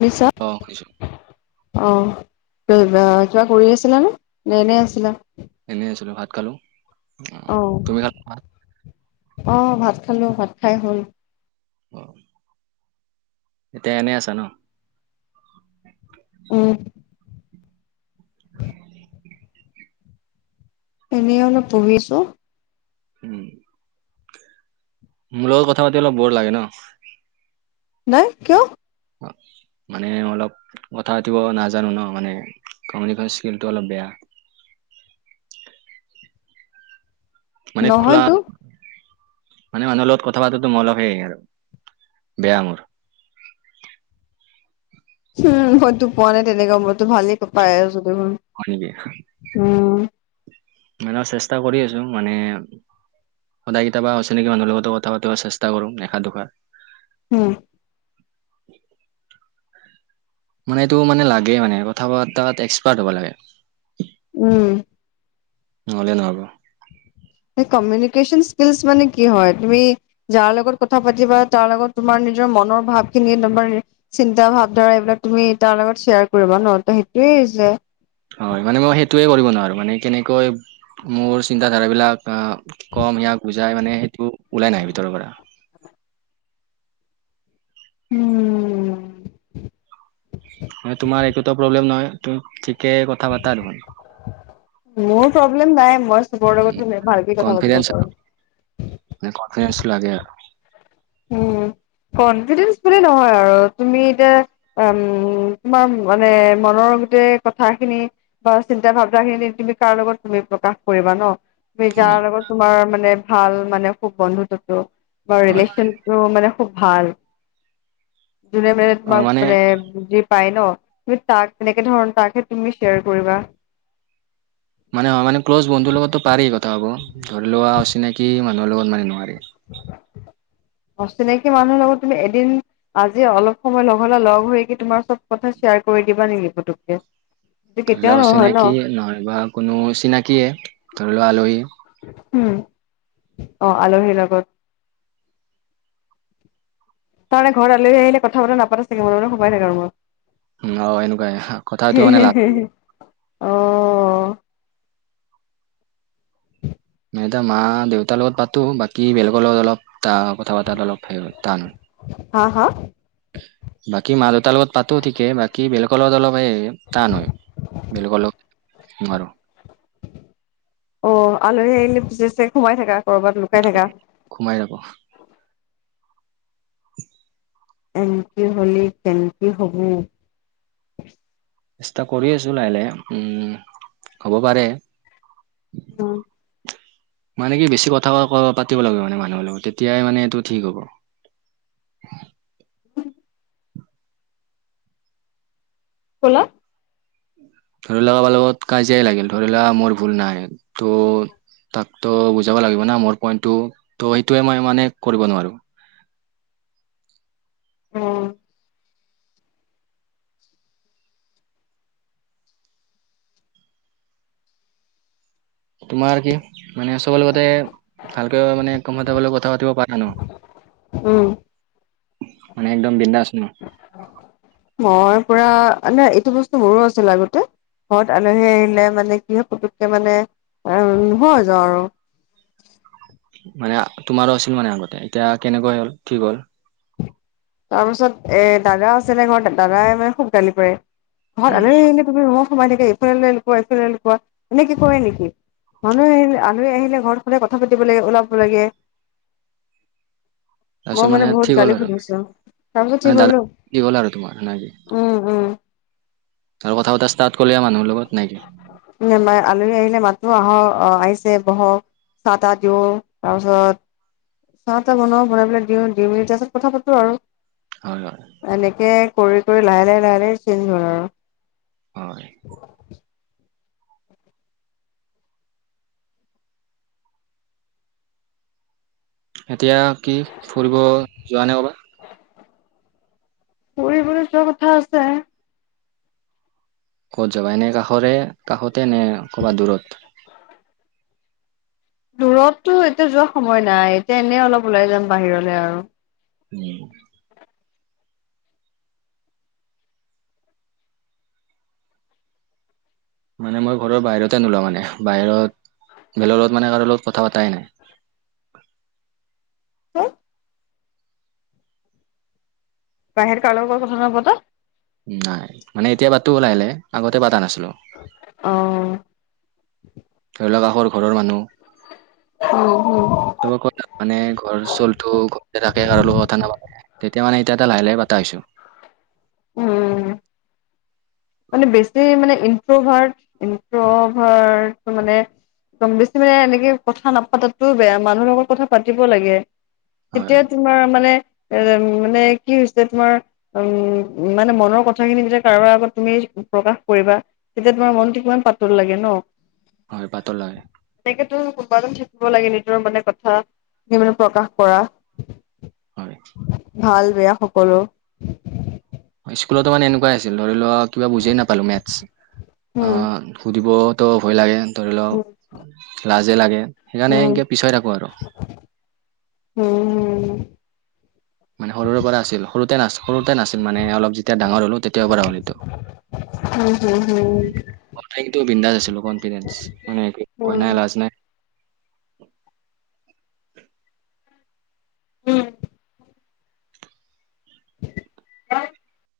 শুনিছা? অ' খুইছো। অ' কিবা কৰি আছিলা নে নে এনে আছিলা। এনেই আছিলো, ভাত খালো। অ আহ, তুমি খালা ভাত আহ ভাত খালো, ভাত খাই হ'ল। অ' এতিয়া এনেই আছা ন। উম। [unintelligible] এনেই বহিছো। উম। মোৰ লগত কথা পাতিব অলপ বৰ লাগে ন। নাই, কিয়? মানে অলপ কথা পাতিব নাজানো ন মানে। কামনি কোৱা স্কেলটো অলপ বেয়া। মানে খোলা। নহয়তো। মানে মানুহৰ লগত কথা পাতাতো মোৰ অলপ হেই আৰু বেয়া মোৰ। উম, ময়তো পোৱা নাই তেনেকুৱা মই। টো ভালেই পাই আছো দেখোন হয় নেকি উম। মানে চেষ্টা কৰি আছো মানে। সদায় কেতিয়াবা অচিনাকি মানুহৰ লগতো কথা পাতিব চেষ্টা কৰো এশা দোশাৰ। উম। মানে এইটো মানে লাগে মানে কথা পাতাত এক্সপাৰ্ট হ'ব লাগে। উম। নহ'লে নহ'ব। সেই কমিনি স্কেলচ মানে কি হয়, তুমি যাৰ লগত কথা পাতিবা তাৰ লগত তোমাৰ। নিজৰ মনৰ ভাৱ খিনি একদমাৰ চিন্তা ভাৱ ধাৰা এইবিলাক তুমি তাৰ লগত শ্বেয়াৰ কৰিবা ন ত সেইটোৱে। এইযে। হয় মানে মই সেইটোৱে কৰিব নোৱাৰোঁ মানে কেনেকৈ মোৰ চিন্তাধাৰাবিলাক। বা কম সিয়াক বুজাই মানে সেইটো ওলাই নাহে ভিতৰৰ পৰা। উম। তোমাৰ একোতো প্ৰব্লেম নহয় তুমি ঠিকে কথা পাতা। মোৰ প্ৰব্লেম নাই, মই চবৰ লগত ভালকে কথা পাতিব পাৰো। কনফাৰেন্সৰ লাগে আৰু। উম। কনফিডেন্স বুলি নহয় আৰু তুমি এতিয়া উম তোমাৰ মানে মনৰ। কওতে কথা খিনি বা চিন্তা ভাৱনা খিনি তুমি কাৰ লগত তুমি প্ৰকাশ কৰিবা ন। যাৰ উম লগত তোমাৰ মানে ভাল মানে খুব বন্ধুত্বটো বা হয় ৰিলেচন। কোব ভাল যোনে মানে তোমাক মানে। পাই ন তুমি তাক তেনেকে ধৰণৰ তাকহে তুমি শ্বেয়াৰ কৰিবা। মানে হয় মানে ক্ল'জ বন্ধুৰ লগতো পাৰি কথা [unintelligible] ধৰি লোৱা অচিনাকি মানুহৰ লগত মানে নোৱাৰি। অচিনাকি মানুহৰ লগত তুমি এদিন আজি অলপ সময় লগ হ'লে লগ হৈ কি তোমাৰ চ'ব কথা শ্বেয়াৰ কৰি দিবা নেকি পুতুককে। সেইটো কেতিয়াও নহয় ন [unintelligible] নহয়বা কোনো চিনাকিয়ে ধৰি লোৱা আলহী। উম। অ', আলহীৰ লগত। তাৰ [unintelligible] ঘৰত আলহী আহিলে কথা বতৰা নাপাতা চাগে মনে মনে সোমাই থাকা ৰুমত। অঁ, এনকুৱায়ে। কথাটো মানে [unintelligible] অঁ। নে এতিয়া মা দেউতাৰ লগত পাতো, বাকী বেলেগৰ লগত অলপ কথা বতাত অলপ টান হয়। হা, হা? বাকী মা দেউতাৰ লগত পাতো ঠিকে, বাকী বেলেগৰ লগত অলপ হ টান হয়। বলগৰ লগ, নোৱাৰো। অঁ, আলহী আহিলে [unintelligible] সোমাই থাকা। কৰবাত লুকাই থাকা। সোমাই যাব এনকে হ'লে কেনকে হ'ব। চেষ্টা কৰি আছো লাহে লাহে। উম, হব পাৰে। উম। মানে কি বেছি কথা কো, পাতিব লাগিব মানে মানুহৰ লগত, তেতিয়াই মানে এইটো ঠিক হ'ব। [inaudible] ক'লা। ধৰি লোৱা কাৰবাৰ লগত কাজিয়াই লাগিল, ধৰি লোৱা মোৰ ভুল নাই ত' তাকতো বুজাব লাগিব না মোৰ পইন্টটো। ত' সেইটোৱে মই মানে কৰিব নোৱাৰো। উম। তোমাৰ কি? মানে চবৰ লগতে ভালকে মানে কম্ফৰ্তেবুল হৈ কথা পাতিব পাৰা ন'? উম। মানে একদম বিন্দাছ ন'? মই পুৰা, নাই এইটো বস্তু মোৰো আছিল আগতে। ঘৰত আলহী আহিলে মানে কি হয় পুটোককে মানে আহ [unintelligible] হৈ যাওঁ আৰু। [inaudible] মানে তোমাৰো আছিল মানে আগতে? এতিয়া কেনেকৈ হ'ল, ঠিক হ'ল? তাৰপিছত এ দাদা আছিলে ঘৰত, দাদাই মানে খুব গালি পাৰে। ঘৰত উম আলহী আহিলে তুমি ৰুমত সোমাই থাকা, এইফাল লকুৱোৱা এইফালে লকুৱোৱা এনেকে কৰে নেকি। মানুহ আহিল, আলহী আহিলে ঘৰত সদায় কথা পাতিব লাগে, ওলাব লাগে। তাৰপিছত মই মানে ঠিক বহুত হ'ল গালি আৰু শুনিছো। তাৰ পিছত মানে ঠিক দাদা হলোঁ। কি হ'ল আৰু তোমাৰ নেকি উম, উম। আৰু কথা পতা ষ্টাৰ্ট কৰিলি মানুহৰ লগত, নে কি? উম আলহী আহিলে আহক মাতো আহ আহিছে, বহক, চাহ- তাহ দিওঁ, তাৰপিছত চাহ তাহ বনাও, বনাই পেলাই দিওঁ, দি মেলি তাৰ পিছত কথা পাতো হয় হয় আৰু। এনেকে কৰি কৰি লাহে লাহে লাহে লাহে চেঞ্জ হ'ল হয় আৰু। এতিয়া কি ফুৰিব যোৱা নে কৰবাত? [unintelligible] যোৱা কথা আছে। ক'ত যাবা? এনে কাষৰে, কাষতে নে ক'ৰবাত দূৰত? দূৰতটো এতিয়া যোৱা সময় নাই। এতিয়া এনেই অলপ ওলাই যাম বাহিৰলে আৰু। উম। মানে মই ঘৰৰ বাহিৰতে নোলাওঁ মানে। বাহিৰত বেলেগৰ লগত মানে কাৰো লগত কথা পাতাই নাই। হম? বাহিৰত কাৰো লগ [unintelligible] কথা নাপাতা? নাই। মানে এতিয়া পাটো লাহে লাহে, আগতে পাতা নাছিলো। অ উম [unintelligible] ঘৰৰ মানুহ। অ ত ক মানে ঘৰ চলটো ঘৰতে থাকে আৰু লগ কথা নাপাব তেতিয়া মানে এতিয়া এটা লাহে লাহে পতা হৈছো উম মানে বেছি মানে ইনফ্ৰ'ভাৰ্ট ইনফ্ৰ'ভাৰট মানে একদম বেছি মে এনেকে কথা নাপাতাটোও বেয়া মানুহৰ লগত কথা পাতিব লাগে হয় এতিয়া তোমাৰ মানে এ মানে কি হৈছে তোমাৰ উম মানে মনৰ কথাখিনি যেতিয়া কাৰোবাৰ আগত তুমি প্ৰকাশ কৰিবা তেতিয়া তোমাৰ মনটো কিমান পাতল লাগে ন হয় পাতল হয় তেকেত কবাদ লাগে নিজৰ মানে কথা স মানে প্ৰকাশ কৰা হয় ভাল বেয়া সকলো স্কুলতো মানে এনেকুৱাই আছিল ধৰি লোৱা কিবা বুজি নাপালো উম মেতছ্ দিবতো ভয় লাগে ধৰি উম লওক লাজে লাগে সেইকাৰণে উম এনকে পিছাই থাকো আৰু উম উম মানে সৰুৰে পৰা আছিল সৰুতে নাচ সৰুতে নাছিল মানে অলপ যেতিয়া ডাঙৰ হলো তেতিয়াও পৰা হলিতটো উম সৰুতে বিন্দাজ আছিলো কনফিডেঞ্চ মানে এক উম হোৱা নাই লাজ উম নাই উম ক